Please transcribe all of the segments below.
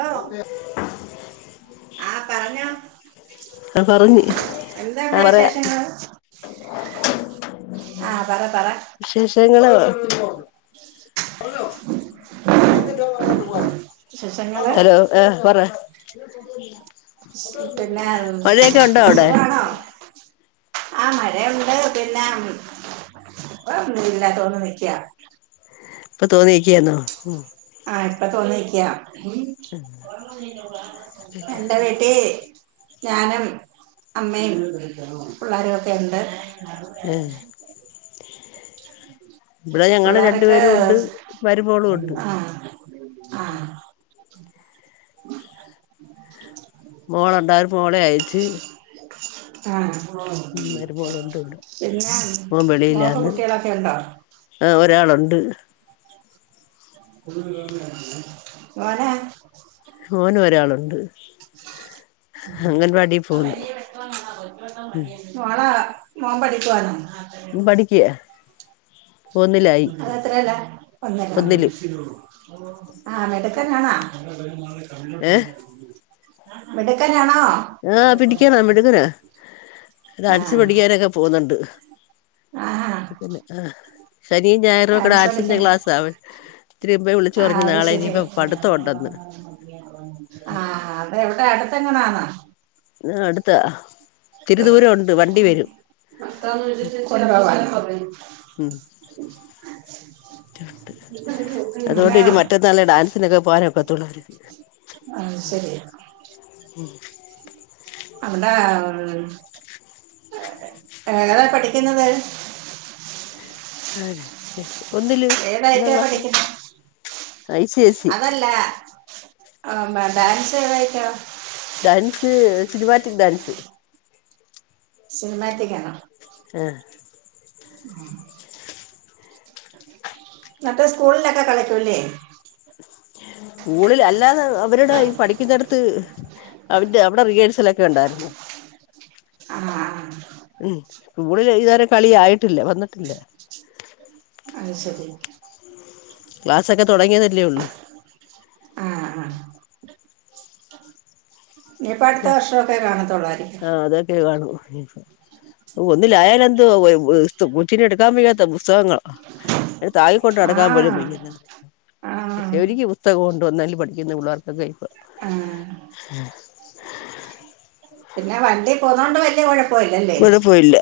Hello ആ പറഞ്ഞോ ആഹ് പറഞ്ഞി എന്തുണ്ട് ആഹ് പറയാ വിശേഷങ്ങള് ആഹ്, പറ.. പറ വിശേഷങ്ങള് വിശേഷങ്ങള് ഹലോ ആ പറെ പിന്നെ മഴയൊക്കെ ഉണ്ടോ അവടെ? ആഹ് മഴയുണ്ട് പിന്നെ ഇപ്പോ ഇല്ല തോന്നു നിക്കുവാ ഇപ്പൊ തോന്നിയിരിക്കയാന്നോ ഉം- ആഹ് ഇപ്പ തോർന്നിരിക്കയാ, എന്റെ വീട്ടി ഏ ഞാനും അമ്മയും പിള്ളേരൊക്കെ ഉണ്ട് നട്ടുവേദനെ ഏ ഇവിടെ ഞങ്ങള് പിള്ളാരൊക്കെ രണ്ടുപേരും ഉണ്ട് മരുമോളും ഉണ്ട് ആഹ് ആഹ് മോളുണ്ടായിരുന്നു മോളെ അയച്ച് മ് മരുമോളുണ്ട് ഇവിടെ പിന്നെ മോക്ക് കുട്ട്യേളൊക്കെ ഉണ്ടോ? ആഹ് ഒരാളുണ്ട് മോനെ മോന് ഒരാളുണ്ട് അംഗൻവാടി പോന്ന് [inaudible] മോള മോൻ പഠിക്കുവാന്നോ ഉം പഠിക്കയാ ഒന്നിലായി അതെത്രേലാ ഒന്നിലോ ഒന്നില് ആഹ് മിടുക്കൻ ആണോ ഏ മിടുക്കാനാണോ ആ പിടിക്കണം മിടുക്കന അത് ആ അടിച്ച് പൊട്ടിക്കാനൊക്കെ പോന്നുണ്ട് ആഹാ പിന്നെ ആഹ് ശനിയും ഞായറൂകുടെ ഡാൻസ് ആഡ്സിന്റെ പഠിക്കാൻ ക്ലാസ് അവി ഇത്തിരിയും മുൻപെ വിളിച്ച് ആ പറഞ് നാളെ ഇനി ഇപ്പ പഠ്ത്ത മുണ്ടന്ന് ആഹ് അത് എവിടാ അടുത്തെ എങ്ങനാന്നാ അടുത്താ ഇത്തിരി ദൂരം ഉണ്ട് വണ്ടി വരും ഉം [unintelligible] അതുകൊണ്ട് ഇനി അങ്ങനെയാണോ മറ്റന്നാളെ ഡാൻസിനൊക്കെ പോകാനൊക്കത്തോള്ളരിക്കും ആം ശരിയാ ഉം അവിടെ ഏതാ പഠിക്കുന്നത് അഹ് ഒന്നില് ഒന്നാം ഏതായിട്ടാ ക്ലാസില് പഠിക്കുന്നത് ഐ സി സ്‌ സി അല്ല അ ഡാൻസ് [unintelligible] ഡാൻസ് സിനിമാറ്റിക്ക് ഡൻസ് സിനിമാറ്റിക്കാണോ ആഹ് എന്നട്ട് സ്കൂളിലൊക്കെ കളിക്കൂല്ലേ സ്കൂളിൽ അല്ലാതെ അവരുടെ ഈ പഠിക്കുന്നടത്ത് ത്ത് അവന്റെ അവിടെ റിഹെഴ്സലോക്കെ ഉണ്ടായിരുന്ന് [unintelligible] ഉം മുകളിലിരിക്കുന്നവരെ കളിയായിട്ടില്ല വന്നിട്ടില്ല അത് ശരി ക്ലാസ്ഒക്കെ തൊടങ്ങിയതല്ലേ ഉള്ളൂ ആഹ് ആഹ് ഇനിയിപ്പോ അടുത്ത വർഷമൊക്കെ കാണത്തുള്ളായിരിക്കും ആ അതൊക്കെ കാണൂ ഒന്നില്ലായാലെന്ത് വാ യ്യ കൊച്ചിനെടുക്കാൻ വയ്യാത്ത പുസ്തകങ്ങളാ താങ്ങി കൊണ്ട് ആ നടക്കാൻ പോലും വയ്യന്ന് ആ പക്ഷെ ഒരിക്ക പുസ്തകം കൊണ്ട് വന്നല് പഠിക്കുന്ന പിള്ളേർക്കൊക്കെ ഇപ്പ ആ [unintelligible] പിന്നെ വണ്ടി പോന്നൊണ്ട് വല്യ കോയ ഇവിടെ പോയില്ല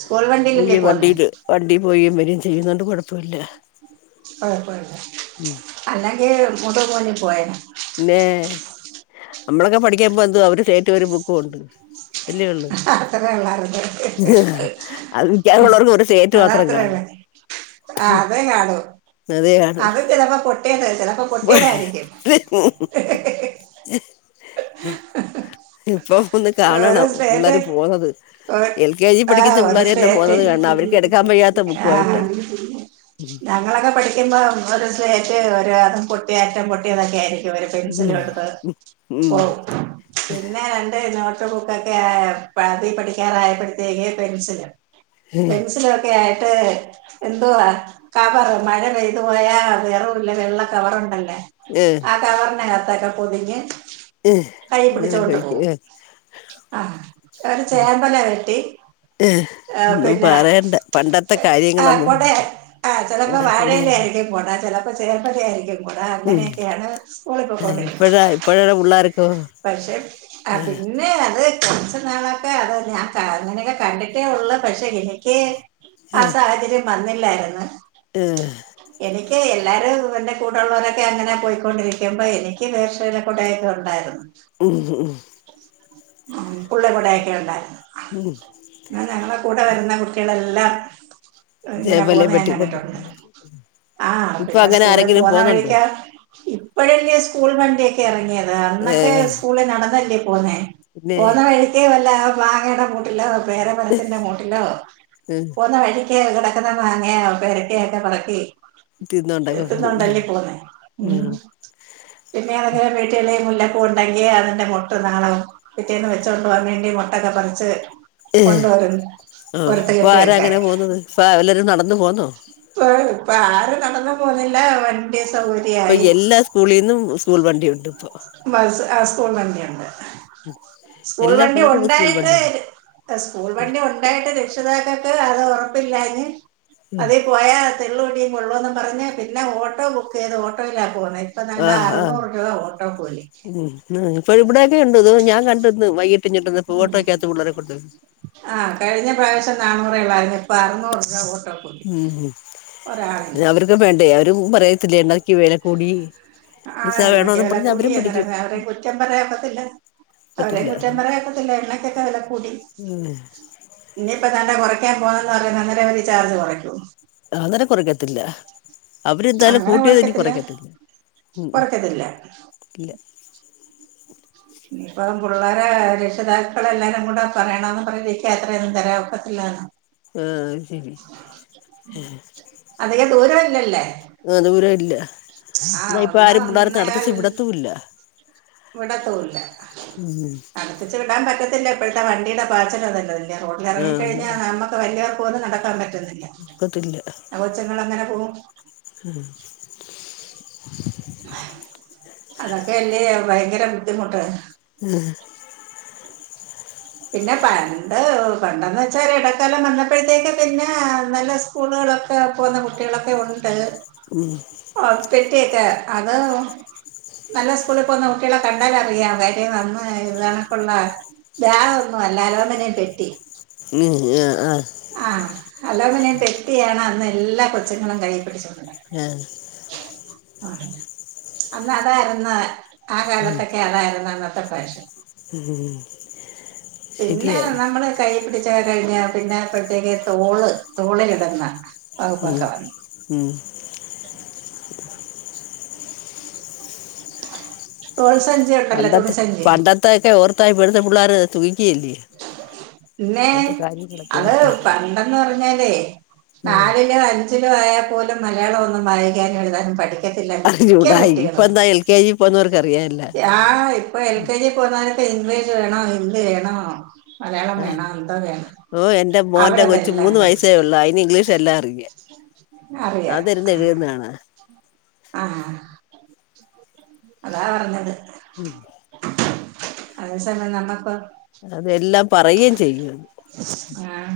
സ്കൂൾ വണ്ടി [unintelligible] വണ്ടില് വണ്ടി പോയിം വരേം ചെയ്യുന്നോണ്ട് കൊഴപ്പല്യ കൊഴപ്പോ ഇല്ല ഉം അല്ലങ്കെ [unintelligible] പോയെന പിന്നെ നമ്മളൊക്കെ പഠിക്കാബോന്തുവാ ഒരു സ്ലെയിറ്റും ഒരു ബുക്കും ഉണ്ട് വലിയ വെള്ളം അത്രേ ഉള്ളായിരുന്നു [unintelligible] ഒരു ചേറ്റ് മാത്രം കാണും. അതെ കാണൂ അതേ അത് കാണൂ ചിലപ്പോ പൊട്ടിയത് ചിലപ്പോ പൊട്ടിയതായിരിക്കും ഉ [unintelligible] ഇപ്പൊ ഒന്ന് ഒരു കാണണം സ്റ്റേറ്റ് പിള്ളേർ പോന്നത് ഒരു- എൽ കെ ജി, ആ പഠിക്കുന്ന ഒരു പുള്ളേരന്നെ സ്റ്റേറ്റ് പോന്നത് കാണണം. അവർക്ക് എടുക്കാൻ കയിയാത്ത ബുക്കുആയിട്ടാ ആ ഞങ്ങളൊക്കെ പഠിക്കുമ്പോൾ ഒരു സ്ലെറ്റ് ഒരു അതും പൊട്ടി അറ്റം പൊട്ടിയതൊക്കെ ആയിരിക്കും വരെ പെൻസിലും എടുത്ത് ഉം പോവും പിന്നേ എന്റ നോട്ട് [unintelligible] പത്തി പഠിക്കാറായപ്പോഴത്തേക്ക് പെന്സില് പെന്സില് ഒക്കെ ആയിട്ട് എന്തുവാ കവർ മഴ പെയ്തു പോയാ വെറെ വെള്ള കവറുണ്ടല്ലേ. ഏഹ് ആ കവറിനകത്തക്കൊ പൊതിഞ്ഞ് ഏഹ് കൈ അങ്ങനെ പിടിച്ചോണ്ട് കഴിക്കും പോവും. ഏഹ് ആഹ് ഒര് ചേമ്പേല വെട്ടി ഹ്ഹ്, ന്നും പിന്നെ പറയണ്ട. പണ്ടത്തെ കാര്യങ്ങളൊന്നും ചിലപ്പോൾ ആഹ് കൂടെ വാഴയിലെ ആയിരിക്കും കുടാ, ചിലപ്പോൾ ചേർപ്പല ആയിരിക്കും കുടാ, അങ്ങനെയൊക്കെയാണ്. സ്കൂളിൽ പെക്കോണ്ടിരുന്നത്. ഇപ്പഴ ഇപ്പയുള്ള പിള്ളർക്കോ പക്ഷെ ആഹ് പിന്നെ പിന്നെ അത് കുറച്ച നാളൊക്കെ അത് ഞാൻ കേ അങ്ങനെയൊക്കെ കണ്ടിട്ടേ ഉള്ളു പക്ഷെ എനിക്ക് ആ ഏഹ് സാഹചര്യം വന്നില്ലായിരുന്ന് ഏഹ് എനിക്ക് എല്ലാരും എന്റെ കൂടെള്ളവരൊക്കെ അങ്ങനെ പോയിക്കൊണ്ടിരിക്കുമ്പോ എനിക്ക് പേർഷ ടെയൊക്കെ ഉണ്ടായിരുന്നു. [unintelligible] ഉം പുള്ളി കൂടെക്കെ ഉണ്ടായിരുന്നു ഉം എന്നാ ഞങ്ങളുടെ കൂടെ വരുന്ന കുട്ടിക്കളെല്ലാം ഇങ്ങനെ ഇതേപോലെ പോന്ന ഞാൻ വെട്ടിക്കൊണ്ട് കണ്ടിട്ടുണ്ട് പോണ് ആ ഇപ്പൊ പിന്നെ അങ്ങനെ സ്കൂളിൽ ആരെങ്കിലും പോന്ന പോന്നുണ്ടോ വഴക്ക ഇപ്പോഴല്ലേ സ്കൂൾ വണ്ടിയൊക്കെ ഇറങ്ങിയത് അന്നൊ ഏഹ് സ്കൂളി നടന്നല്ലേ പോന്നേ പിന്നെ പോന്ന വഴിക്ക് വല്ല മാങ്ങയുടെ വല്ല പേരമരത്തിന്റെ മൂട്ടിലോ ഉം പോന്നവഴി ക്കേ കെടക്കുന്ന മാങ്ങയാ പേരക്കൊയോക്കെ പറുക്കി തിന്നോണ്ടൊക്കെ പോവും എത്തുന്നുണ്ടല്ലേ പോന്നേ ഉം ഉം പിന്നെ അതങ്ങരെ വീട്ടില മുല്ല പൂണ്ടെങ്കില് അത്‌ന്റെ മുട്ടും താളവം. പിറ്റേന്ന് വെച്ചോണ്ട് പോകാൻ വേണ്ടി മുട്ടൊക്കെ പറിച്ച് [unintelligible] കൊണ്ടുവരും ആഹ്, പൊറത്ത് പ്പൊ കെട്ടി ആര വെക്കാൻ അങ്ങനെ പോകന്നത്. ഇപ്പ വല്ലരും നടന്നു പോന്നോ പ്പ് ഇപ്പൊ ആരും നടന്നു പോകുന്നില്ല വണ്ടി സൗക പ്പൊ എല്ലാ സ്കൂളിന്നും സ്കൂൾ വണ്ടി ഉണ്ട് പ്പൊ. ബസ്സ് ആ സ്കൂൾ വണ്ടിയുണ്ട് സ്കൂൾ എല്ലാ വണ്ടി പിള്ളേരും സ്കൂൾ ഉണ്ടായിട്ട് വണ്ടിയില് സ്കൂൾ വണ്ടി ഉണ്ടായിട്ട് രക്ഷിതാക്കക്ക് അത് ഉറപ്പില്ലാഞ് ഉം പോയാ തെള്ളുടിയും കൊള്ളുംന്ന് പറഞ് പിന്നെ ഓട്ടോ ബുക്ക് ചെയ്ത് ഓട്ടോയിലാ പോവുന്നേ താണ്ട് ആഹ് ആഹ് അറുനുറ് രൂപ ഓട്ടോ കൂലി ഉം ഇന്ന്പ്പോ ഇവിടെയെന്നെ ഉണ്ട് ഇത് ഞാൻകണ്ടിന്ന് വൈകീട്ട് ഇങ്ങോട്ട്‌ വന്നപ്പോ ഓട്ടോക്കകത്ത് പിള്ളെരെ കൊണ്ട് വ ആഹ് കഴിഞ്ഞ പ്രാവശ്യം നാണൂറ ള്ളായിരുന്നു ഇപ്പൊ അറുന്നൂറ് രൂപ ഓട്ടോ കൂലി ഉം ഒരാളിന് അവർക്ക് വേണ്ടേ അവരും പറയത്തില്ലേ എണ്ണക്ക് വേല കൂടി ആഹ് പൈസ എണ്ണക്ക്‌ വേണോന്ന് വേല പറഞ്ഞ് അവരും പിടിക്കും കൂട്ടിയന്നേരം അവരയും കുറ്റം പറയാനോക്കത്തില്ല അവരേം പറ്റില്ല കുറ്റം പറയാനോക്കത്തില്ല എണ്ണകേക്കെ വില കൂടി ഇനിയിപ്പൊ താണ്ടേ കുറയ്ക്കാൻ പോവാന്ന് പറയ്ന്ന് അന്നേരവര് ചാർജ് കുറയ്‌ക്കോ അഹ് അന്നേരം കുറക്കത്തില്ല അവര്ന്തായാലും കൂട്ടിയതിനി കൊറക്കത്തില്ല ഉം ഉം കൊറക്കത്തില്ല ഇല്ല ഇപ്പം പുള്ളേരെ രക്ഷിതാക്കളെല്ലാരും കൂടെ പറയണംന്ന് പറനിരിക്കത്രെ തരാൻ ഒക്കത്തില്ല [unintelligible] ആഹ് ശരി അതിക ദൂരവില്ലല്ലേ ആഹ് ദൂരം ഇല്ല എന്നാ ഇപ്പൊ ഒന്ന് ആരും പിള്ളോര നടത്തിചു വിടത്തും ഇല്ല ഇവിടതുംല്ല ഉം പറപ്പിച്ച് വിടാൻ പറ്റത്തില്ല ഇപ്പഴത്തെ വണ്ടിയുടെ പച്ചലതല്ലതല്ലേ ആ അത റോഡിലിറങ്ങിക്കഴിഞ്ഞാൽ നമ്മ വല്ലവർക്ക പോലും നടക്കാൻ പറ്റുന്നില്ല നക്കത്തില്ല ആ കൊച്ചങ്ങൾ അങ്ങനെ പോകും മം അതൊക്കെ അല്ലേ ഭയങ്കര ബുദ്ധിമുട്ട് ഉം പിന്നെ പണ്ട് പണ്ടെന്ന് വെച്ചാ ഇടക്കാലം വന്നപ്പോഴത്തേക്ക് പിന്നെ നല്ല സ്കൂളുകളൊക്കെ പോക്ന്ന കുട്ടികളൊക്കെ ഉണ്ട് മം ആ പെറ്റിയൊക്കെ അത് നല്ല സ്കൂളിൽ പോകുന്ന കുട്ടികളെ കണ്ടാലറിയാം അതാര്യം നേരെ വന്നോ [unintelligible] വാ ഒന്നും അല്ല അലോമനേയും പെട്ടി മം ആഏ ആഹ് ആഹ് അലോമനയും പെട്ടിയാണ് അന്ന് എല്ലാ കൊച്ചുങ്ങളും കൈ പിടിച്ചോണ്ട് ആഹ് ആ അന്ന അതായിരുന്നാ ആ കാലത്തൊക്കെ അതായിരുന്നു അന്നത്തെ പ്രശൻ മം പിന്നെ നമ്മള് കൈ പിടിച്ച കഴിഞ്ഞ പിന്നെ അപ്പോഴത്തേക്ക് തോള് തോളെലിട്ന്ന ഉം ആകശവാണ് ഉം [unintelligible] [unintelligible] തോൾ സഞ്ചി ഒണ്ടല്ലോ? തുണി സഞ്ചി ഒക്കെ ഓർത്തായിപ്പഴത്തെ പിള്ളേർ ക്കല്ല പിന്നെ അന്ത കാര്യങ്ങളൊക്കെ അത് വർത്ത [unintelligible] പണ്ടെന്ന് പറഞ്ഞാലേ നാലിലോ അഞ്ചിലോ ആയാൽ പോലും മലയാളം ഒന്നും വായിക്കാനും എഴുതാനും പഠിക്കും ത്തില്ലക്കെ മിക്കകുട്ടികളും കേ ന്നോർക്ക്റിയാം ആ ഇപ്പൊ എൽ കെ ജി പോന്നാനോക്കെ ഇപ്പോ ഇംഗ്ലീഷ് വേണോ ഹിന്ദി വേണോ മലയാളം വേണ എന്താ വേണം ഓഹ് എന്റെ മോന്റെ കൊച് അവരതെല്ലാം മൂന്ന് വയസ്സായേള്ളൂ അയിന് ഇംഗ്ലീഷ്ല്ലാം അറിയാ. അറിയ ആഹ് അതാ പറഞ്ഞത് ഉം അതെ സമയം നമ്മക്ക അതെല്ലാം പറയെം ചെയ്യും ആഹ്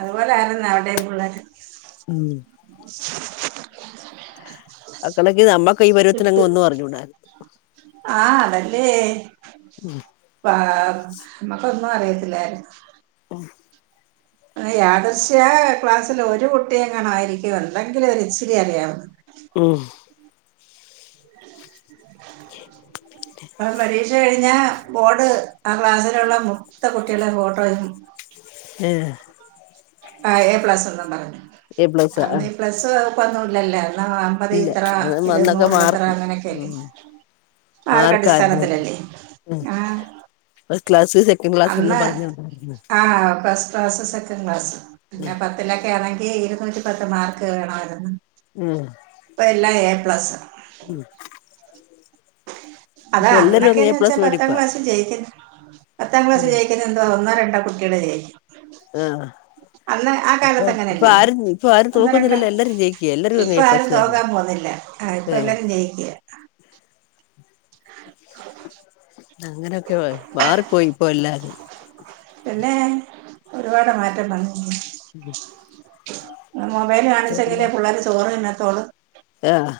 അത്പോലെ ആരുന്നു അവിടേം പിള്ളേർ ഉം [unintelligible] അക്കണക്കി നമ്മ ആഹ് അതല്ലേ ആ നമ്മ റിയത്തില്ലായിരുന്നു ആ യാദർശ്യ ക്ലാസ്സിൽ ഒരു കുട്ടിയെങ്ങണ ആയിരിക്കും അല്ലെങ്കിലും ഒര് ഇച്ചിരി അറിയാവുന്നെ മ്മ് പരീക്ഷ കഴിഞ്ഞാ ഫോണ് ആ ക്ലാസ്സിലുള്ള മൊത്ത കുട്ടികളേം ഫോട്ടോയും ഏഹ് ആ എ പ്ലസ് ഒന്നും പറഞ്ഞു എ പ്ലസാ അന്ന് ആഹ് പ്ലസ്ന്നുംല്ലല്ലേ എന്നാ അത് ഇല്ല ഇത്രാ അത് അന്നൊക്കെ ഇരുന്നൂറില് ഇത്ര മാർക്ക് അങ്ങനൊക്കെല്ലെ ഉം ആര്ടെ. മാർക്കായിരുന്നു അടിസ്ഥാനത്തിലല്ലെ ഉം ആഹ് ഫസ്റ്റ് ക്ലാസ്. സെക്കൻ ക്ലാസ്ന്ന് പറഞ്ഞൊ ആഹ് ഫസ് ക്ലാസ്സ് സെക്കൻ ക്ലാസ്. പിന്നെ പത്തിലൊക്കെ ആണെങ്കി ഇരുന്നൂറ്റി പത്ത് മാർക്ക് വേണായിരുന്നു ഉം ഇപ്പ എല്ലാ ഏ പ്ലസ്സ് ഉം അതാ ഇപ്പൊ എല്ലാരും അങ്ങ് അന്നൊക്കേന്ന് എ വെച്ച പ്ലസ് പത്താം മേടിപ്പാ ക്ലാസ്സ് ജയിക്കന്ന് പത്താം ക്ലാസ്സ് ഉം ജയി ഇന്നെ എന്തൊ ഒന്നൊ രണ്ടൊ കുട്ടീള് ജയിക്കും ആഹ് അന്ന് ആ ഇപ്പൊ കാലത്ത് ഇപ്പൊ അങ്ങനല്ലേ ആരും ഇപ്പൊ ആരും ഒന്നോ രണ്ടോ തോക്കുന്നില്ലല്ലൊ. എല്ലരും ജയിക്ക എല്ലരും അങ്ങ് ഏ പ്ലസ്സ് കാര അഹ് ഇപ്പല്ലരും ജയിക്ക അങ്ങനൊക്കെ വയ് മാറി പോയി പ്പൊ എല്ലാരും പിന്നേ ഒരുപാട് മാറ്റം വന്നിര്ന്നു [inaudible] മൊബൈല് ച്ചെ കാണിച്ചെങ്കിലെ പിള്ളേർ പുള്ളാര് ചോറ് തിന്നത്തുള്ളു ആഹ്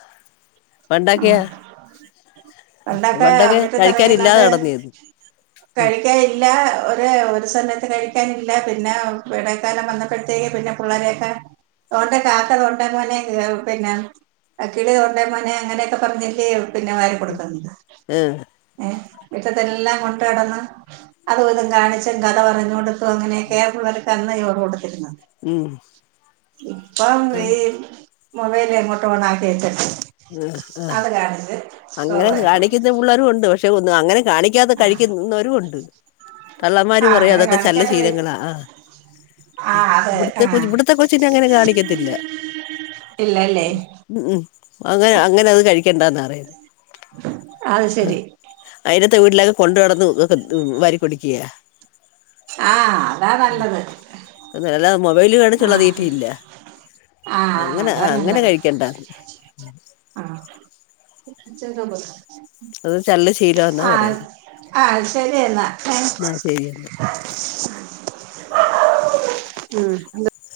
ആ പണ്ടൊക്ക്യാ പണ്ടൊക്കെ കഴിക്കാനില്ലാതെ നടന്നീര്ന്നു കഴിക്കാനില്ലാ ഒര് ഒര് സമയത്ത് കഴിക്കാനില്ല പിന്നെ വെടക്കാലം വന്നപ്പൊഴ്ത്തേക്ക് പിന്ന പുള്ളാരെക്കെ ഓന്റെ കാക്ക തോണ്ടെങ്ങനെ പിന്നെ അകിളി തോണ്ടെ മോനെ അങ്ങനെയൊക്കെ പറഞ്ഞല്ലെ പിന്നെ വാരി കൊട്ക്ക്ന്നത് ഏഹ് ഏഹ് മിറ്റത്തെല്ലാം കൊണ്ട്ടന്ന് അതും ഇതും കാണിച്ചും കഥ പറഞ്ഞോണ്ടും പ്പങ്ങനൊക്കെ. കേബ്ള്ടക്കാരനാ പുള്ളാരൊക്കെ ഇ യോറ് കൊണ്ട്ത്തര്നെ ഉം ഇപ്പൊ ഈ മൊബൈല് എങ്ങോട്ടോണാക്കി വച്ച്ട്ട് ഉം ആഹ് അങ്ങനൊക്കെ വാരി കൊടുക്കും കാണിക്ക്ന്ന പുള്ളാരുണ്ട് പഷെ ഒന്ന് അങ്ങനെ കാണി കഴിക്കാതെ കഴിക്കുന്നവരുണ്ട് തള്ളമാര് ആഹ് പറയു അങ്ങനെ അതൊക്കെ ചള്ള് കാണിക്കാതെ വഴി ശീലങ്ങള ആഹ് ആഹ് അത് ഇവിട്ത്തെ ഇവിടുത്തെ കൊച്ചിന് ആഹ് ഇവിട്ത്തെ കൊച്ചിന് അങ്ങനെ കാണിക്കത്തില്ല ഇല്ലല്ലേ ഉം അതെ അങ്ങനത് കഴിക്കണ്ടാന്നറയും അഹ് ശരി അയലത്തെ വീട്ട്ലൊക്കെ കൊണ്ട് നടന്ന് ഒകെ ത് വാരി കൊട്ക്ക്യാ ആഹ് അതാ നല്ലത് അത് അല്ല മൊബൈല് കാണിച്ച്ള്ള ആഹ് തീറ്റി ഇല്ല ആഹ് അങ്ങനെ അതാ അങ്ങനെ നല്ലത് കഴിക്കണ്ട [inaudible] അത് ചല്ല ശീലമാന്നാ ആഹ് പറയുന്നെ ആഹ് ശരിയെന്ന താങ് ചെയ്യുന്ന് എന്ത്